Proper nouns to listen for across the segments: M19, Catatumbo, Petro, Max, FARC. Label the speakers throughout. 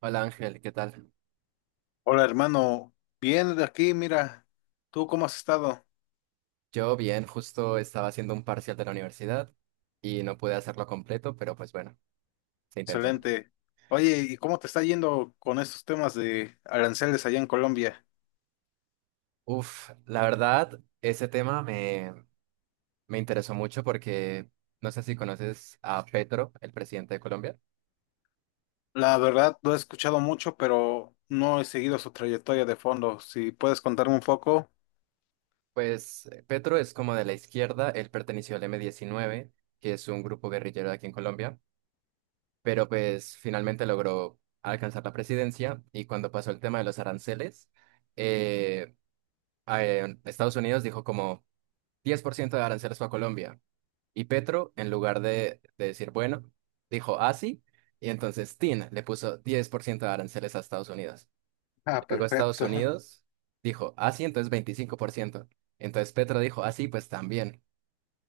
Speaker 1: Hola Ángel, ¿qué tal?
Speaker 2: Hola hermano, bien de aquí, mira, ¿tú cómo has estado?
Speaker 1: Yo bien, justo estaba haciendo un parcial de la universidad y no pude hacerlo completo, pero pues bueno, se intentó.
Speaker 2: Excelente. Oye, ¿y cómo te está yendo con estos temas de aranceles allá en Colombia?
Speaker 1: Uf, la verdad, ese tema me interesó mucho porque no sé si conoces a Petro, el presidente de Colombia.
Speaker 2: La verdad, lo he escuchado mucho, pero no he seguido su trayectoria de fondo. Si puedes contarme un poco.
Speaker 1: Pues Petro es como de la izquierda, él perteneció al M19, que es un grupo guerrillero de aquí en Colombia, pero pues finalmente logró alcanzar la presidencia y cuando pasó el tema de los aranceles, eh, Estados Unidos dijo como 10% de aranceles fue a Colombia. Y Petro, en lugar de decir, bueno, dijo, ah, sí. Y entonces Tin le puso 10% de aranceles a Estados Unidos.
Speaker 2: Ah,
Speaker 1: Luego Estados
Speaker 2: perfecto.
Speaker 1: Unidos dijo, ah, sí, entonces 25%. Entonces Petro dijo, ah, sí, pues también.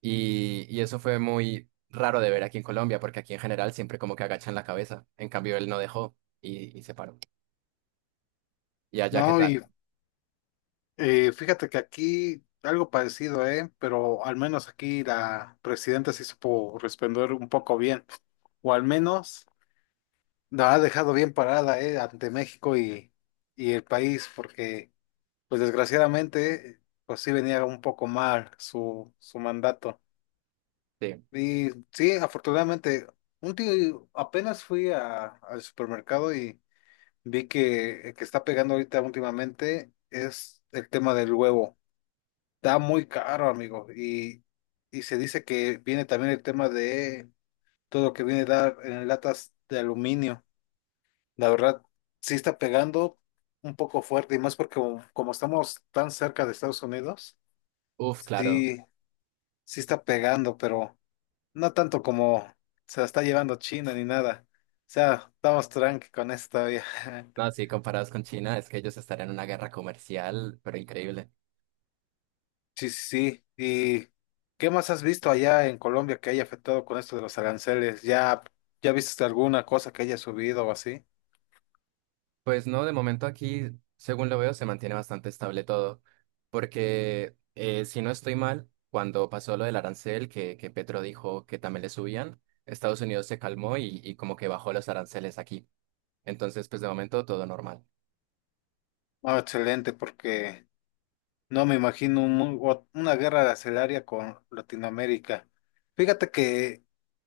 Speaker 1: Y eso fue muy raro de ver aquí en Colombia, porque aquí en general siempre como que agachan la cabeza. En cambio, él no dejó y se paró. Y allá, ¿qué
Speaker 2: No,
Speaker 1: tal?
Speaker 2: y fíjate que aquí algo parecido, ¿eh? Pero al menos aquí la presidenta se supo responder un poco bien. O al menos, la ha dejado bien parada, ante México y el país, porque, pues desgraciadamente, pues sí venía un poco mal su mandato.
Speaker 1: Sí.
Speaker 2: Y sí, afortunadamente, un tío, apenas fui al supermercado y vi que el que está pegando ahorita últimamente es el tema del huevo. Está muy caro, amigo, y se dice que viene también el tema de todo lo que viene a dar en latas de aluminio. La verdad, sí está pegando un poco fuerte y más porque como estamos tan cerca de Estados Unidos,
Speaker 1: Uf, claro.
Speaker 2: sí, sí está pegando, pero no tanto como se la está llevando China ni nada. O sea, estamos tranqui con esto todavía.
Speaker 1: No, sí, comparados con China, es que ellos estarían en una guerra comercial, pero increíble.
Speaker 2: Sí, sí, sí. ¿Y qué más has visto allá en Colombia que haya afectado con esto de los aranceles? ¿Ya, ya viste alguna cosa que haya subido o así?
Speaker 1: Pues no, de momento aquí, según lo veo, se mantiene bastante estable todo, porque si no estoy mal, cuando pasó lo del arancel, que Petro dijo que también le subían, Estados Unidos se calmó y como que bajó los aranceles aquí. Entonces, pues de momento todo normal.
Speaker 2: No, excelente, porque no me imagino un una guerra arancelaria con Latinoamérica. Fíjate que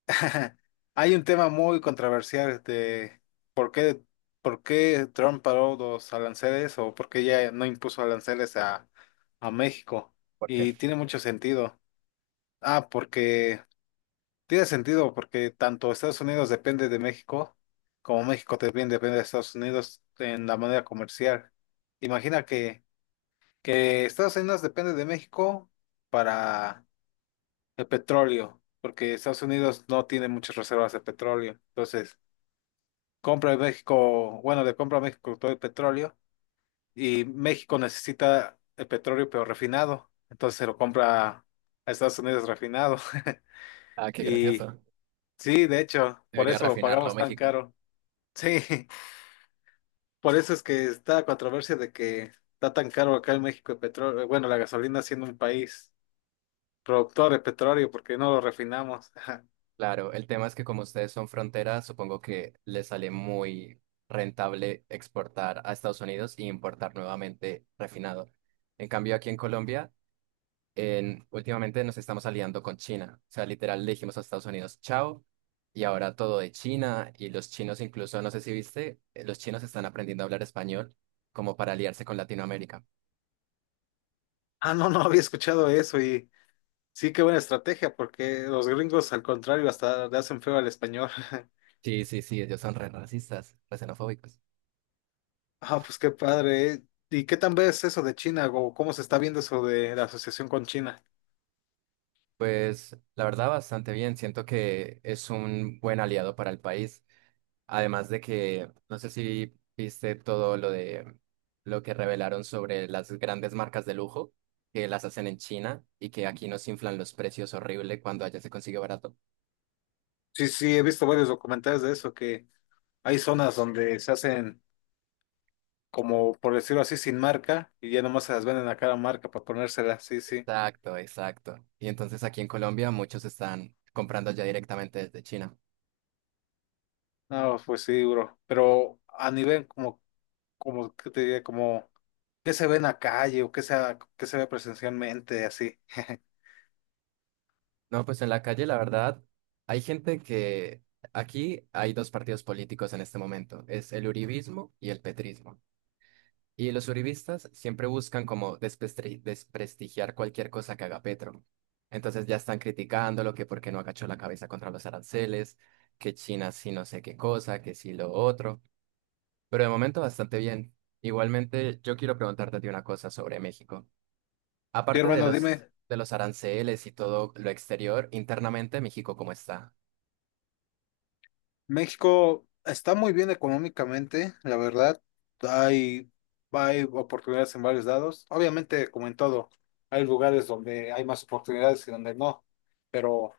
Speaker 2: hay un tema muy controversial de por qué, por qué Trump paró los aranceles o por qué ya no impuso aranceles a México.
Speaker 1: ¿Por qué?
Speaker 2: Y tiene mucho sentido. Ah, porque tiene sentido porque tanto Estados Unidos depende de México como México también depende de Estados Unidos en la manera comercial. Imagina que Estados Unidos depende de México para el petróleo, porque Estados Unidos no tiene muchas reservas de petróleo. Entonces, compra de México, bueno, le compra a México todo el petróleo y México necesita el petróleo pero refinado. Entonces se lo compra a Estados Unidos refinado.
Speaker 1: Ah, qué
Speaker 2: Y
Speaker 1: gracioso.
Speaker 2: sí, de hecho, por
Speaker 1: Debería
Speaker 2: eso lo
Speaker 1: refinarlo
Speaker 2: pagamos tan
Speaker 1: México.
Speaker 2: caro. Sí, por eso es que está la controversia de que está tan caro acá en México el petróleo, bueno, la gasolina siendo un país productores petróleo, porque no lo refinamos.
Speaker 1: Claro, el tema es que como ustedes son frontera, supongo que les sale muy rentable exportar a Estados Unidos y importar nuevamente refinado. En cambio, aquí en Colombia últimamente nos estamos aliando con China. O sea, literal le dijimos a Estados Unidos, chao, y ahora todo de China, y los chinos incluso, no sé si viste, los chinos están aprendiendo a hablar español como para aliarse con Latinoamérica.
Speaker 2: Ah, no, no había escuchado eso y sí, qué buena estrategia, porque los gringos, al contrario, hasta le hacen feo al español.
Speaker 1: Sí, sí, sí, ellos son re racistas, re xenofóbicos.
Speaker 2: Ah, pues qué padre, ¿eh? ¿Y qué tan ves eso de China o cómo se está viendo eso de la asociación con China?
Speaker 1: Pues la verdad, bastante bien. Siento que es un buen aliado para el país. Además de que, no sé si viste todo lo de lo que revelaron sobre las grandes marcas de lujo que las hacen en China y que aquí nos inflan los precios horrible cuando allá se consigue barato.
Speaker 2: Sí, sí, he visto varios documentales de eso, que hay zonas donde se hacen como, por decirlo así, sin marca y ya nomás se las venden a cada marca para ponérselas, sí, sí.
Speaker 1: Exacto, exacto. Y entonces aquí en Colombia muchos están comprando allá directamente desde China.
Speaker 2: No, pues sí, bro. Pero a nivel como, ¿qué te diría? Como ¿qué se ve en la calle o qué qué se ve presencialmente, así?
Speaker 1: No, pues en la calle, la verdad, hay gente que aquí hay dos partidos políticos en este momento, es el uribismo y el petrismo. Y los uribistas siempre buscan como desprestigiar cualquier cosa que haga Petro. Entonces ya están criticándolo, que por qué no agachó la cabeza contra los aranceles, que China sí no sé qué cosa, que sí lo otro. Pero de momento bastante bien. Igualmente, yo quiero preguntarte a ti una cosa sobre México.
Speaker 2: Sí,
Speaker 1: Aparte de
Speaker 2: hermano,
Speaker 1: los,
Speaker 2: dime,
Speaker 1: de los aranceles y todo lo exterior, internamente México, ¿cómo está?
Speaker 2: México está muy bien económicamente, la verdad. Hay, hay oportunidades en varios lados. Obviamente, como en todo, hay lugares donde hay más oportunidades y donde no. Pero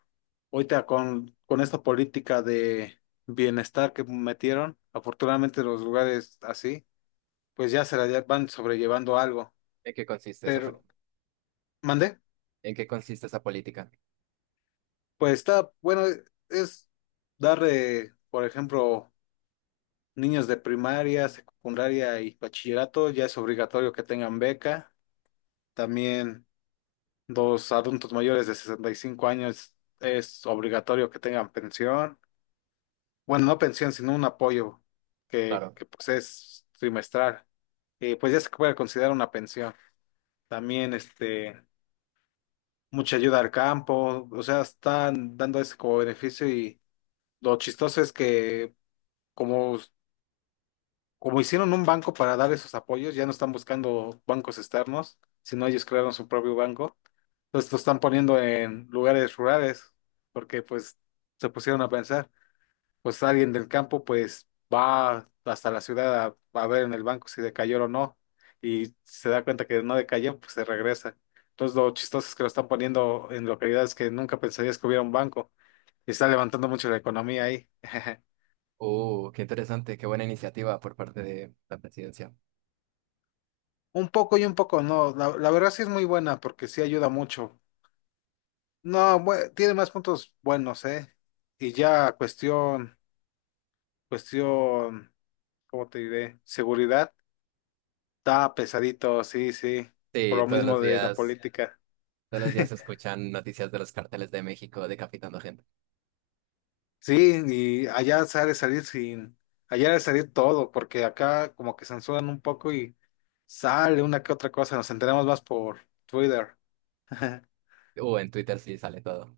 Speaker 2: ahorita con esta política de bienestar que metieron, afortunadamente los lugares así, pues ya van sobrellevando algo.
Speaker 1: ¿En qué consiste esa, pol-
Speaker 2: Pero, ¿mandé?
Speaker 1: en qué consiste esa política?
Speaker 2: Pues está, bueno, es dar, por ejemplo, niños de primaria, secundaria y bachillerato, ya es obligatorio que tengan beca. También los adultos mayores de 65 años es obligatorio que tengan pensión. Bueno, no pensión, sino un apoyo
Speaker 1: Claro.
Speaker 2: pues es trimestral. Y pues ya se puede considerar una pensión. También, este, mucha ayuda al campo, o sea, están dando ese como beneficio y lo chistoso es que como, como hicieron un banco para dar esos apoyos, ya no están buscando bancos externos, sino ellos crearon su propio banco. Entonces lo están poniendo en lugares rurales, porque pues se pusieron a pensar, pues alguien del campo pues va hasta la ciudad a ver en el banco si decayó o no, y se da cuenta que no decayó, pues se regresa. Entonces lo chistoso es que lo están poniendo en localidades que nunca pensarías que hubiera un banco, y está levantando mucho la economía ahí.
Speaker 1: Qué interesante, qué buena iniciativa por parte de la presidencia.
Speaker 2: Un poco y un poco, no. La verdad sí es muy buena porque sí ayuda mucho. No, bue- tiene más puntos buenos, ¿eh? Y ya cuestión, ¿cómo te diré? Seguridad. Está pesadito, sí, sí. Por
Speaker 1: Sí,
Speaker 2: lo mismo de la política.
Speaker 1: todos los días se escuchan noticias de los carteles de México decapitando gente.
Speaker 2: Sí, y allá sale salir sin, allá sale salir todo, porque acá como que censuran un poco y sale una que otra cosa, nos enteramos más por Twitter.
Speaker 1: O en Twitter sí sale todo.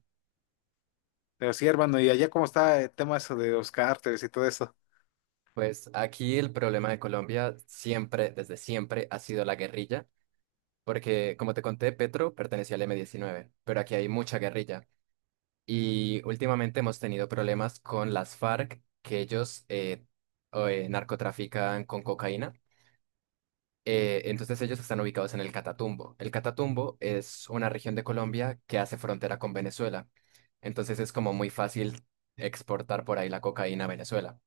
Speaker 2: Pero sí, hermano, ¿y allá cómo está el tema eso de los cárteles y todo eso?
Speaker 1: Pues aquí el problema de Colombia siempre, desde siempre, ha sido la guerrilla, porque como te conté, Petro pertenecía al M diecinueve, pero aquí hay mucha guerrilla. Y últimamente hemos tenido problemas con las FARC, que ellos narcotrafican con cocaína. Entonces ellos están ubicados en el Catatumbo. El Catatumbo es una región de Colombia que hace frontera con Venezuela. Entonces es como muy fácil exportar por ahí la cocaína a Venezuela.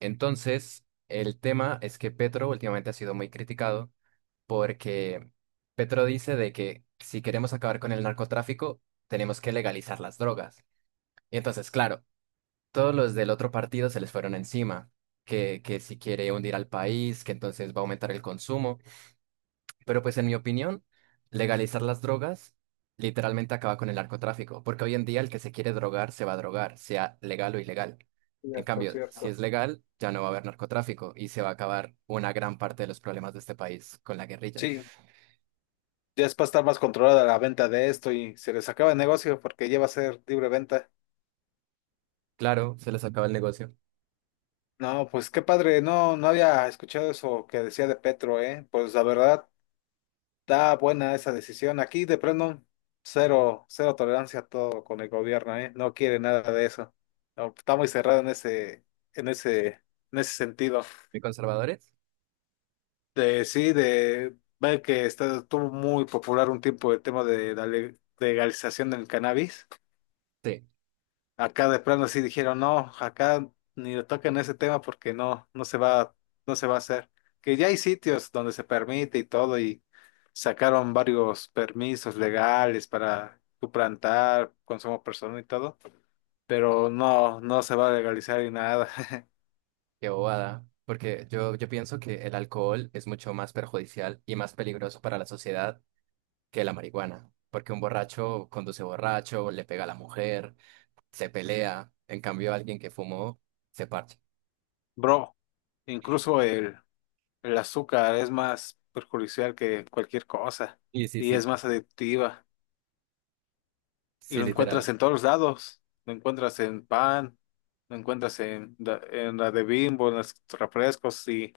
Speaker 1: Entonces, el tema es que Petro últimamente ha sido muy criticado porque Petro dice de que si queremos acabar con el narcotráfico, tenemos que legalizar las drogas. Y entonces, claro, todos los del otro partido se les fueron encima, que si quiere hundir al país, que entonces va a aumentar el consumo. Pero pues en mi opinión, legalizar las drogas literalmente acaba con el narcotráfico, porque hoy en día el que se quiere drogar se va a drogar, sea legal o ilegal. En
Speaker 2: Cierto,
Speaker 1: cambio, si
Speaker 2: cierto.
Speaker 1: es legal, ya no va a haber narcotráfico y se va a acabar una gran parte de los problemas de este país con la guerrilla.
Speaker 2: Sí, ya es para estar más controlada la venta de esto y se les acaba el negocio porque ya va a ser libre venta.
Speaker 1: Claro, se les acaba el negocio.
Speaker 2: No, pues qué padre, no, no había escuchado eso que decía de Petro, ¿eh? Pues la verdad, está buena esa decisión. Aquí de plano, cero, cero tolerancia a todo con el gobierno, ¿eh? No quiere nada de eso. No, está muy cerrado en en ese, en ese sentido.
Speaker 1: ¿Y conservadores?
Speaker 2: De sí, de ver que está, estuvo muy popular un tiempo el tema de la legalización del cannabis.
Speaker 1: Sí,
Speaker 2: Acá de plano sí dijeron, no, acá ni le toquen ese tema porque no se va a hacer. Que ya hay sitios donde se permite y todo, y sacaron varios permisos legales para tu plantar, consumo personal y todo, pero no, no se va a legalizar ni nada.
Speaker 1: qué bobada. Porque yo pienso que el alcohol es mucho más perjudicial y más peligroso para la sociedad que la marihuana. Porque un borracho conduce borracho, le pega a la mujer, se pelea. En cambio, alguien que fumó se parcha.
Speaker 2: Bro, incluso el azúcar es más perjudicial que cualquier cosa
Speaker 1: Sí, sí,
Speaker 2: y
Speaker 1: sí.
Speaker 2: es
Speaker 1: Sí.
Speaker 2: más adictiva. Y
Speaker 1: Sí,
Speaker 2: lo encuentras
Speaker 1: literal.
Speaker 2: en todos lados. Lo encuentras en pan, lo encuentras en la de Bimbo, en los refrescos y,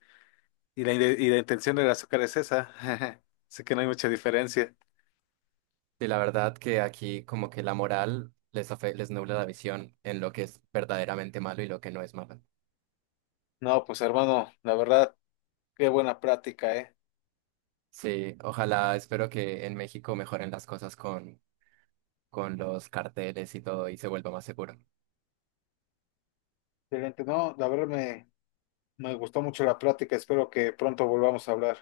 Speaker 2: y, la, ide- y la intención del azúcar es esa. Así que no hay mucha diferencia.
Speaker 1: Y la verdad que aquí como que la moral les nubla la visión en lo que es verdaderamente malo y lo que no es malo.
Speaker 2: No, pues hermano, la verdad, qué buena práctica, ¿eh?
Speaker 1: Sí, ojalá, espero que en México mejoren las cosas con los carteles y todo y se vuelva más seguro.
Speaker 2: Excelente. No, me gustó mucho la práctica. Espero que pronto volvamos a hablar.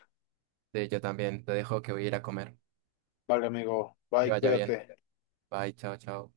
Speaker 1: Sí, yo también te dejo que voy a ir a comer.
Speaker 2: Vale, amigo.
Speaker 1: Que
Speaker 2: Bye,
Speaker 1: vaya bien.
Speaker 2: cuídate.
Speaker 1: Bye, chao, chao.